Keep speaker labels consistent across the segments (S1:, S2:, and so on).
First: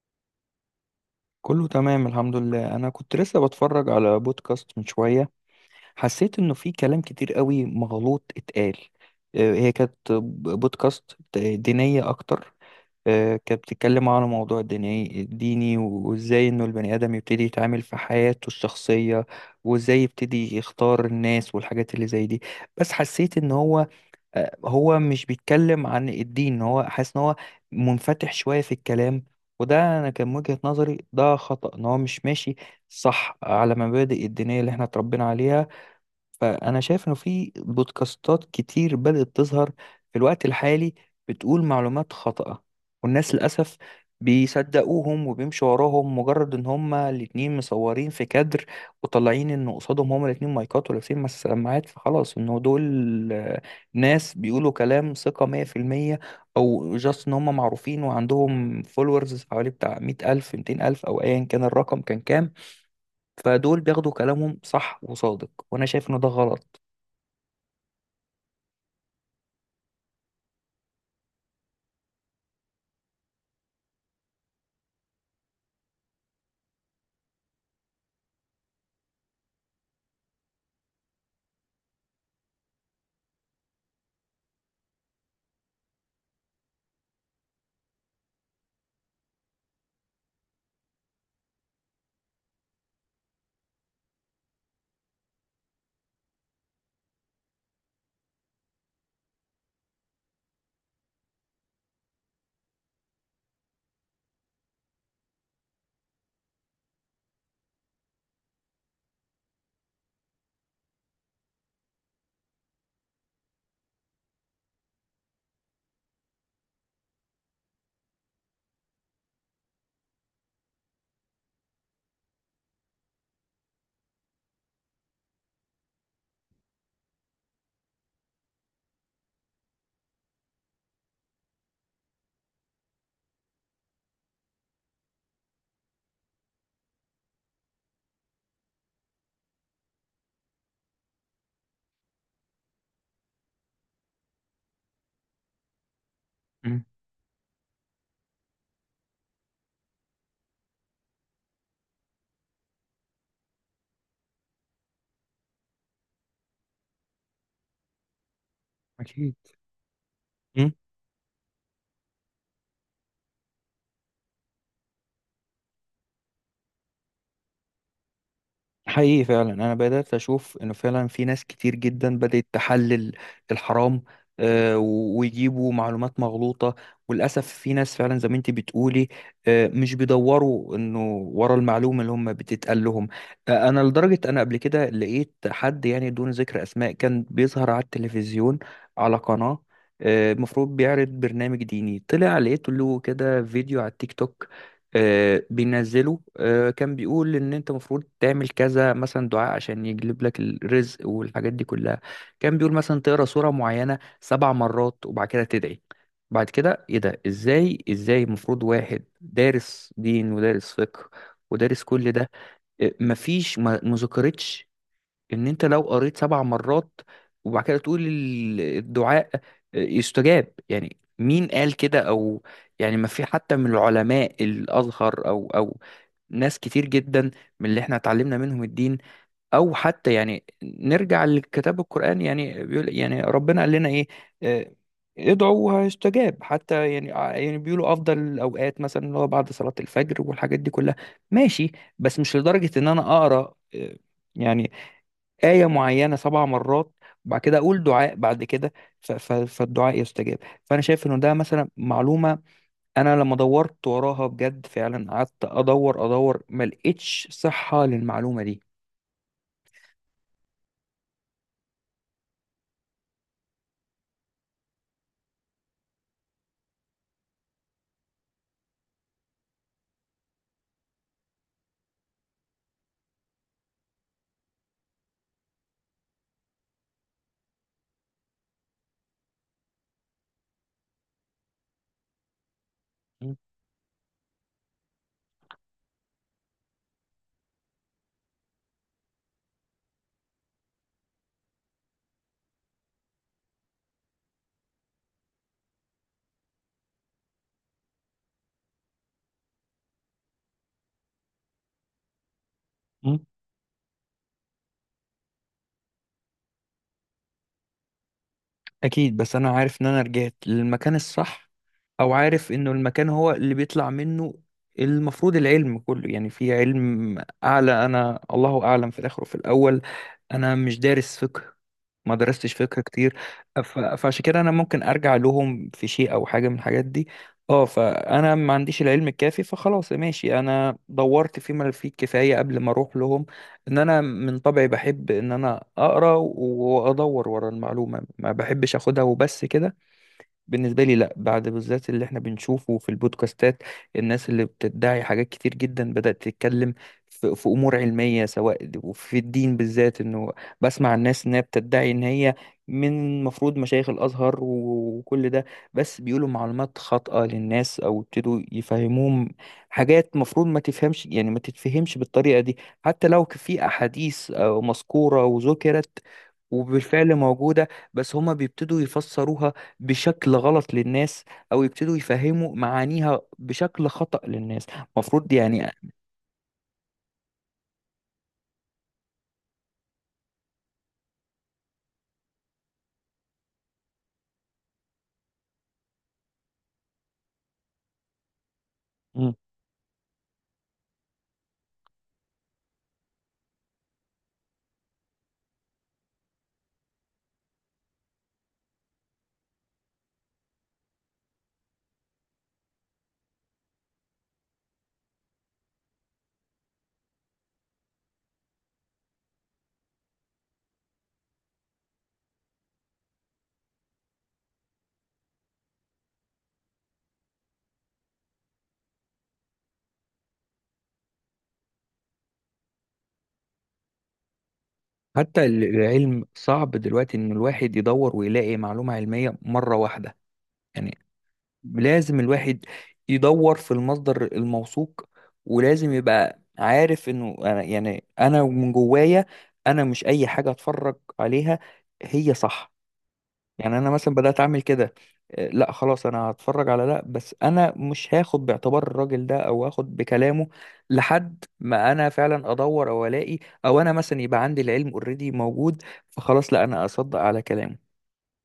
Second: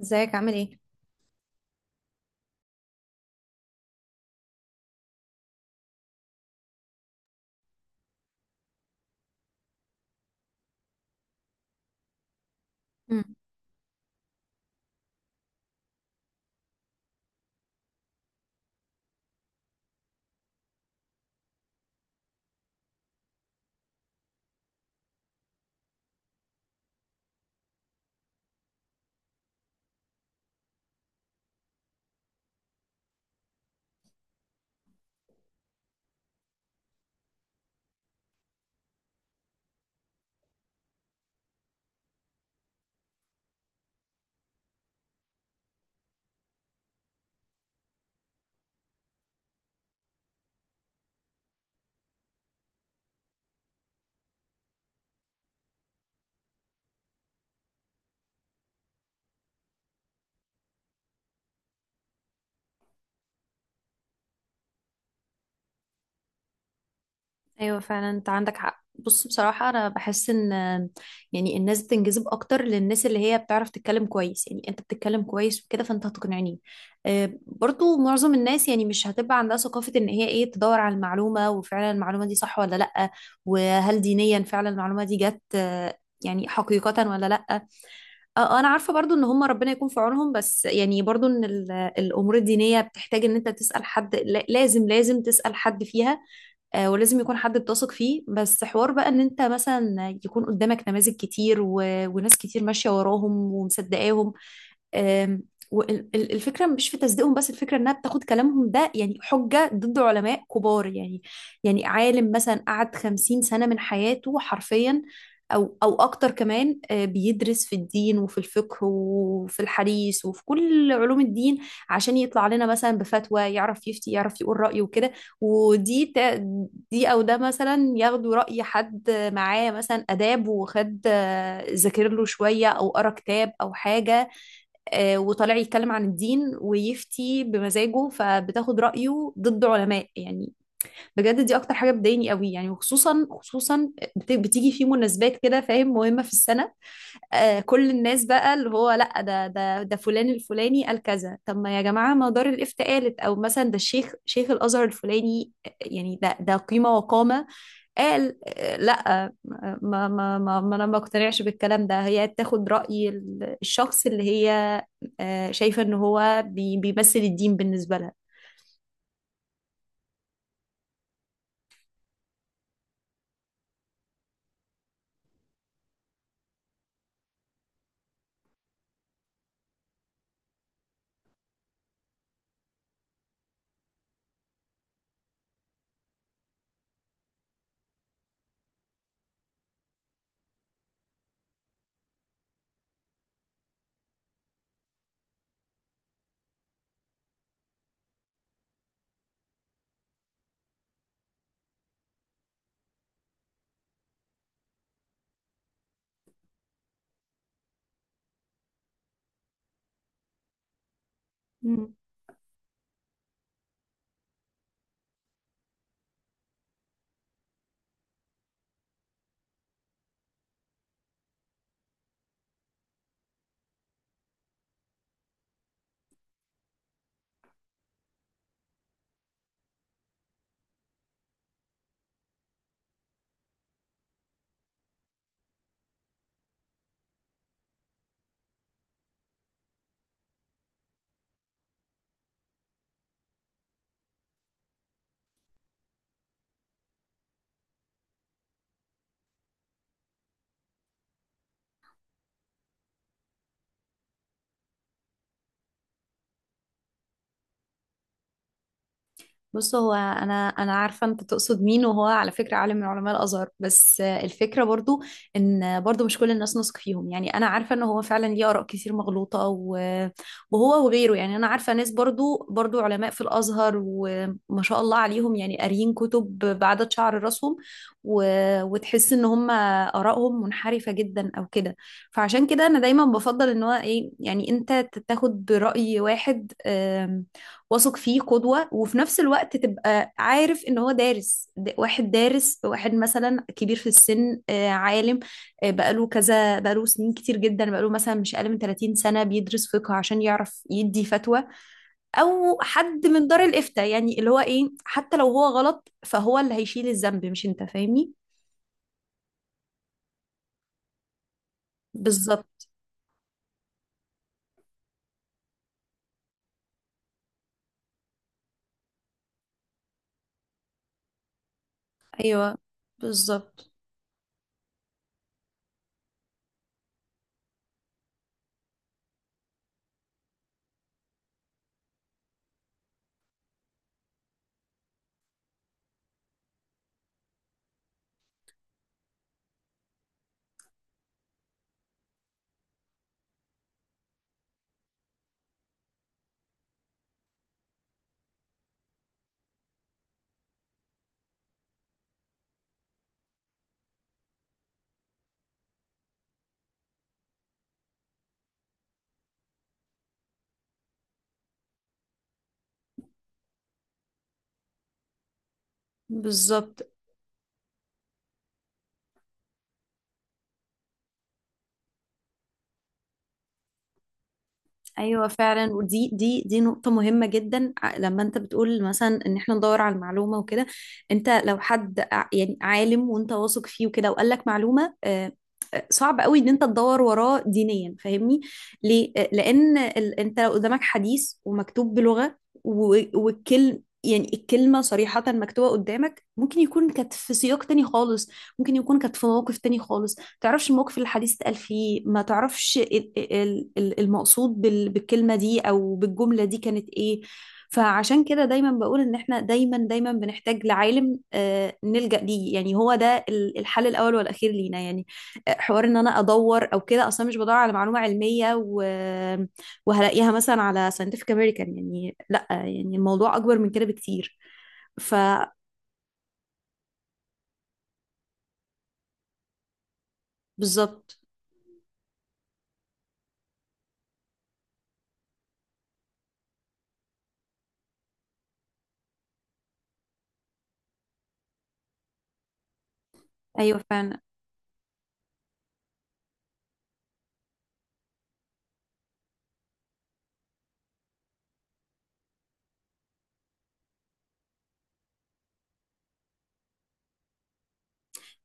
S1: ازيك عامل ايه؟
S2: كله تمام الحمد لله انا كنت لسه بتفرج على بودكاست من شويه. حسيت انه في كلام كتير قوي مغلوط اتقال. هي كانت بودكاست دينيه اكتر.
S1: مم.
S2: كانت بتتكلم على موضوع ديني ديني وازاي انه البني ادم يبتدي يتعامل في حياته الشخصيه وازاي يبتدي يختار الناس والحاجات اللي زي دي. بس حسيت ان هو هو مش بيتكلم عن الدين، هو حاسس ان هو منفتح شوية في الكلام. وده انا كان وجهة نظري، ده خطأ، ان هو مش ماشي صح على مبادئ الدينية اللي احنا اتربينا عليها. فأنا شايف إنه في بودكاستات كتير بدأت تظهر في الوقت الحالي بتقول معلومات خاطئة، والناس للأسف بيصدقوهم وبيمشوا وراهم مجرد إن هما الاتنين مصورين في كادر وطالعين إن قصادهم هما الاتنين مايكات ولابسين سماعات، فخلاص إنه دول ناس بيقولوا كلام ثقة 100%. أو جاست إن هما معروفين وعندهم فولورز حوالي بتاع 100,000 200,000 أو أيا كان الرقم كان كام. فدول بياخدوا كلامهم صح وصادق، وأنا شايف إن ده غلط.
S1: ايوه، فعلا انت عندك حق. بص، بصراحه انا بحس ان يعني الناس بتنجذب اكتر للناس اللي هي بتعرف تتكلم كويس، يعني انت بتتكلم كويس وكده فانت هتقنعني. برضو معظم الناس يعني مش هتبقى عندها ثقافه ان هي ايه تدور على المعلومه، وفعلا المعلومه دي صح ولا لا؟ وهل دينيا فعلا المعلومه دي جت، يعني حقيقه ولا لا؟ انا عارفه برضو ان هم ربنا يكون في عونهم. بس يعني برضو ان الامور الدينيه بتحتاج ان انت تسال حد، لازم تسال حد فيها. ولازم يكون حد بتثق فيه. بس حوار بقى ان انت مثلا يكون قدامك نماذج كتير وناس كتير ماشية وراهم ومصدقاهم. والفكره مش في تصديقهم، بس الفكره انها بتاخد كلامهم ده يعني حجه ضد علماء كبار، يعني يعني عالم مثلا قعد 50 سنة من حياته حرفيا، او اكتر كمان، بيدرس في الدين وفي الفقه وفي الحديث وفي كل علوم الدين عشان يطلع لنا مثلا بفتوى، يعرف يفتي يعرف يقول رأيه وكده. ودي دي او ده مثلا ياخدوا رأي حد معاه مثلا آداب، وخد ذاكر له شوية او قرا كتاب او حاجة، وطالع يتكلم عن الدين ويفتي بمزاجه، فبتاخد رأيه ضد علماء يعني. بجد دي اكتر حاجة بتضايقني قوي يعني، وخصوصا خصوصا بتيجي في مناسبات كده، فاهم، مهمة في السنة.
S2: مم.
S1: كل الناس بقى اللي هو لا، ده فلان الفلاني قال كذا. طب ما يا جماعة مدار الإفتاء قالت، أو مثلا ده الشيخ شيخ الأزهر الفلاني، يعني ده قيمة وقامة. قال لا
S2: أكيد.
S1: ما ما ما,
S2: مم.
S1: ما أنا ما اقتنعش بالكلام ده. هي تاخد رأي الشخص اللي هي شايفة إن هو بيمثل الدين بالنسبة
S2: حقيقي فعلا أنا بدأت أشوف إنه فعلا في ناس كتير جدا بدأت تحلل الحرام ويجيبوا معلومات مغلوطة. وللأسف في ناس فعلا زي ما أنت بتقولي مش بيدوروا إنه ورا المعلومة اللي هم بتتقال لهم. أنا لدرجة أنا قبل كده لقيت حد، يعني دون ذكر أسماء، كان بيظهر على التلفزيون على قناة المفروض بيعرض برنامج ديني. طلع لقيت له كده فيديو على التيك توك بينزله. كان بيقول ان انت المفروض تعمل كذا، مثلا دعاء عشان يجلب لك الرزق والحاجات دي كلها. كان بيقول مثلا تقرا سورة معينة 7 مرات وبعد كده تدعي. بعد كده ايه ده؟ ازاي المفروض واحد دارس دين ودارس فقه ودارس
S1: لها.
S2: كل ده مفيش؟ ما ذكرتش ان انت لو قريت 7 مرات وبعد كده تقول الدعاء يستجاب. يعني مين قال كده؟ يعني ما في حتى من العلماء الازهر او ناس كتير جدا من اللي احنا اتعلمنا منهم الدين، او حتى يعني نرجع لكتاب القرآن. يعني بيقول يعني ربنا قال لنا ايه؟ آه، ادعوا وهيستجاب. حتى يعني يعني بيقولوا افضل الاوقات مثلا اللي هو بعد صلاة الفجر والحاجات دي كلها، ماشي. بس مش لدرجة ان انا اقرا يعني آية معينة 7 مرات وبعد كده أقول دعاء بعد كده فالدعاء يستجاب. فأنا شايف إنه ده مثلا معلومة أنا لما دورت وراها بجد فعلا قعدت أدور أدور ما لقيتش صحة للمعلومة.
S1: بص، هو انا عارفه انت تقصد مين، وهو على فكره عالم من علماء الازهر. بس الفكره برضو ان برضو مش كل الناس نثق فيهم، يعني انا عارفه ان هو فعلا ليه اراء كتير مغلوطه، وهو وغيره. يعني انا عارفه ناس برضو، علماء في الازهر وما شاء الله عليهم، يعني قاريين كتب بعدد شعر راسهم، وتحس ان هم ارائهم منحرفه جدا او كده. فعشان كده انا دايما بفضل ان هو ايه، يعني انت تاخد براي واحد واثق فيه قدوة، وفي نفس الوقت تبقى عارف ان هو دارس، واحد دارس، واحد مثلا كبير في السن، عالم، بقاله سنين كتير جدا، بقاله مثلا مش اقل من 30 سنة بيدرس فقه عشان يعرف يدي فتوى، او حد
S2: دي
S1: من دار الافتاء. يعني اللي هو ايه حتى لو هو غلط فهو اللي هيشيل الذنب، مش انت، فاهمني؟
S2: اكيد، بس انا عارف ان انا رجعت للمكان الصح او عارف
S1: بالظبط.
S2: انه المكان هو اللي بيطلع منه المفروض العلم كله. يعني في علم اعلى، انا الله اعلم، في الاخر وفي الاول انا مش دارس فقه، ما درستش
S1: ايوه
S2: فقه كتير.
S1: بالظبط،
S2: فعشان كده انا ممكن ارجع لهم في شيء او حاجه من الحاجات دي. اه فانا ما عنديش العلم الكافي، فخلاص ماشي، انا دورت فيما فيه الكفايه قبل ما اروح لهم. ان انا من طبعي بحب ان انا اقرا وادور ورا المعلومه، ما بحبش اخدها وبس كده. بالنسبة لي لا، بعد بالذات اللي احنا بنشوفه في البودكاستات، الناس اللي بتدعي حاجات كتير جدا بدأت تتكلم في أمور علمية سواء وفي الدين بالذات، إنه بسمع الناس إنها بتدعي إن هي من المفروض مشايخ الأزهر وكل ده، بس بيقولوا معلومات خاطئة للناس، أو ابتدوا يفهموهم حاجات مفروض ما تفهمش، يعني ما تتفهمش بالطريقة دي. حتى لو في أحاديث مذكورة وذكرت
S1: بالظبط.
S2: وبالفعل موجودة، بس هما بيبتدوا يفسروها بشكل غلط للناس، او يبتدوا يفهموا معانيها بشكل خطأ للناس
S1: ايوه
S2: المفروض
S1: فعلا،
S2: يعني.
S1: ودي دي دي نقطة مهمة جدا. لما انت بتقول مثلا ان احنا ندور على المعلومة وكده، انت لو حد يعني عالم وانت واثق فيه وكده وقال لك معلومة، صعب قوي ان انت تدور وراه دينيا، فاهمني ليه؟
S2: مم.
S1: لان انت لو قدامك حديث ومكتوب بلغة، والكلم يعني الكلمة صريحة مكتوبة قدامك، ممكن يكون كانت في سياق تاني خالص، ممكن يكون كانت في موقف تاني خالص، تعرفش الموقف اللي الحديث اتقال فيه، ما تعرفش المقصود بالكلمة دي أو بالجملة دي كانت إيه. فعشان كده دايما بقول إن إحنا دايما دايما بنحتاج لعالم، نلجأ ليه، يعني هو ده الحل الأول والأخير لينا يعني. حوار إن أنا أدور أو كده، أصلا مش بدور على معلومة علمية وهلاقيها مثلا على scientific American، يعني لأ، يعني الموضوع أكبر من كده بكتير.
S2: حتى العلم صعب دلوقتي ان الواحد يدور ويلاقي معلومة علمية مرة واحدة. يعني
S1: فبالظبط.
S2: لازم الواحد يدور في المصدر الموثوق، ولازم يبقى عارف انه أنا، يعني انا من جوايا انا مش اي حاجة اتفرج عليها هي صح.
S1: أيوه
S2: يعني انا مثلا
S1: فعلا.
S2: بدات اعمل كده لا خلاص انا هتفرج على ده بس انا مش هاخد باعتبار الراجل ده او هاخد بكلامه لحد ما انا فعلا ادور او الاقي او انا مثلا يبقى عندي العلم اوريدي موجود، فخلاص لا انا اصدق على كلامه.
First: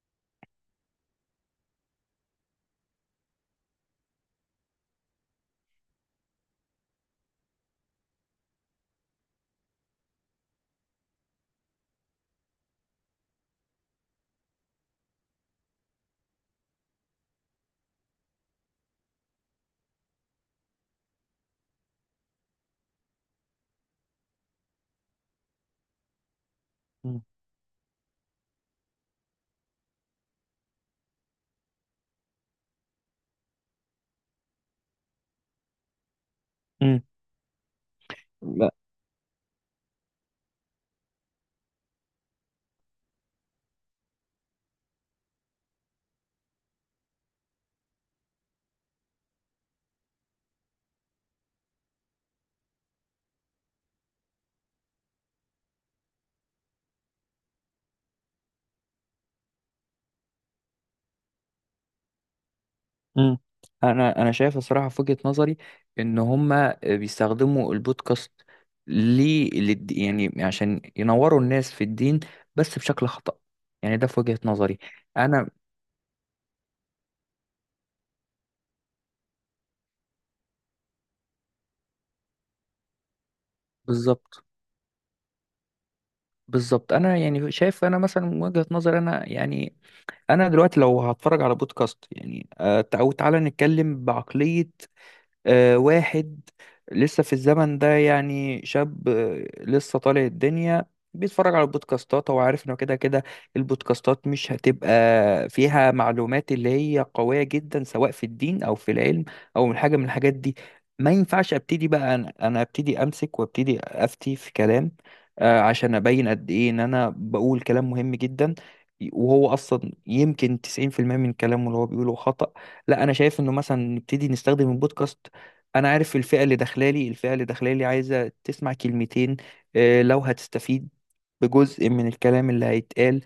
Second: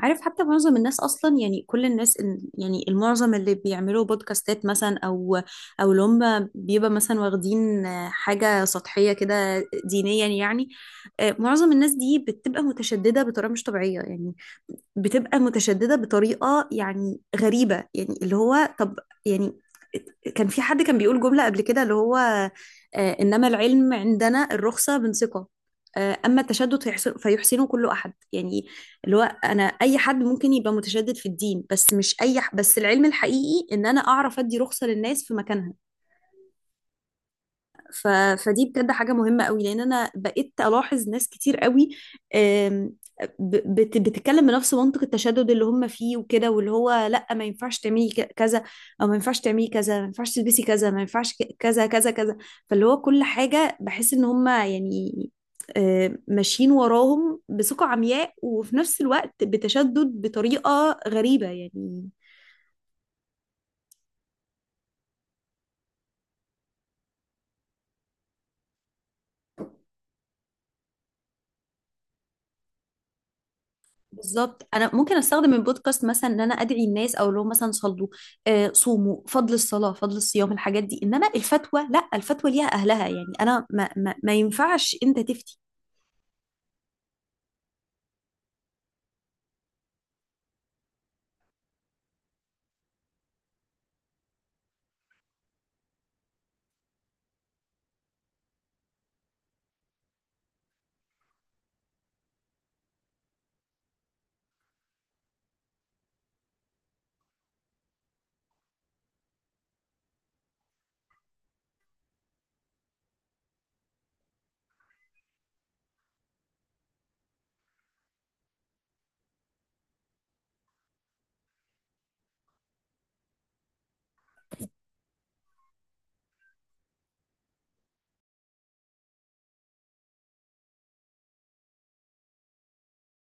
S1: عارف، حتى معظم الناس اصلا، يعني كل الناس يعني المعظم اللي بيعملوا بودكاستات مثلا، او اللي هم بيبقى مثلا واخدين حاجه سطحيه كده دينيا يعني. معظم الناس دي بتبقى متشدده بطريقه مش طبيعيه يعني، بتبقى متشددة بطريقة يعني غريبة، يعني اللي هو طب، يعني كان في حد كان بيقول جملة قبل كده اللي هو، إنما العلم عندنا الرخصة من ثقة، أما التشدد
S2: مم.
S1: فيحسنه كل أحد يعني. اللي هو أنا أي حد ممكن يبقى متشدد في الدين، بس مش أي بس العلم الحقيقي إن أنا أعرف أدي رخصة للناس في مكانها.
S2: مم.
S1: ف... فدي
S2: لا.
S1: بجد حاجة مهمة قوي، لأن أنا بقيت ألاحظ ناس كتير قوي آم، بتتكلم بنفس منطق التشدد اللي هم فيه وكده، واللي هو لأ، ما ينفعش تعملي كذا، أو ما ينفعش تعملي كذا، ما ينفعش تلبسي كذا، ما ينفعش كذا كذا كذا. فاللي هو كل حاجة بحس إن هم يعني ماشيين وراهم بثقة عمياء، وفي نفس الوقت بتشدد بطريقة غريبة يعني.
S2: مم. انا شايف الصراحه في وجهه نظري ان هما بيستخدموا البودكاست ليه، يعني عشان ينوروا الناس في الدين بس بشكل خطأ. يعني ده في وجهه
S1: بالظبط،
S2: نظري
S1: انا ممكن
S2: انا.
S1: استخدم البودكاست مثلا ان انا ادعي الناس، او لو مثلا صلوا صوموا، فضل الصلاه، فضل الصيام، الحاجات دي، انما الفتوى لا، الفتوى ليها اهلها، يعني انا ما
S2: بالظبط
S1: ينفعش انت تفتي.
S2: بالظبط، انا يعني شايف، انا مثلا من وجهة نظر انا يعني انا دلوقتي لو هتفرج على بودكاست يعني او تعالى نتكلم بعقلية واحد لسه في الزمن ده، يعني شاب لسه طالع الدنيا، بيتفرج على البودكاستات. هو عارف انه كده كده البودكاستات مش هتبقى فيها معلومات اللي هي قوية جدا سواء في الدين او في العلم او من حاجة من الحاجات دي. ما ينفعش ابتدي بقى انا ابتدي امسك وابتدي افتي في كلام عشان ابين قد ايه ان انا بقول كلام مهم جدا، وهو اصلا يمكن 90% من كلامه اللي هو بيقوله خطأ. لا انا شايف انه مثلا نبتدي نستخدم البودكاست، انا عارف الفئه اللي داخلالي، عايزه تسمع كلمتين لو هتستفيد بجزء من الكلام اللي هيتقال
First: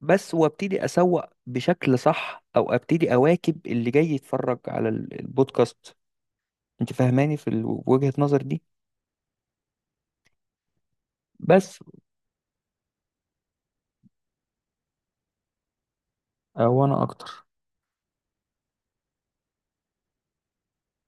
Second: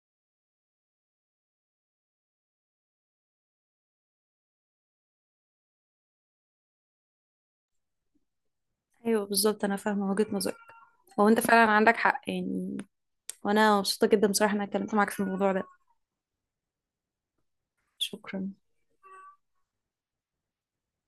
S2: بس. وابتدي اسوق بشكل صح او ابتدي اواكب اللي جاي يتفرج على البودكاست. انت فاهماني في وجهة نظر دي؟
S1: ايوه بالظبط، انا فاهمه وجهه نظرك، هو انت فعلا
S2: بس
S1: عندك حق يعني. وانا مبسوطه جدا بصراحه ان انا اتكلمت معاك في الموضوع ده.
S2: وانا اكتر.
S1: شكرا.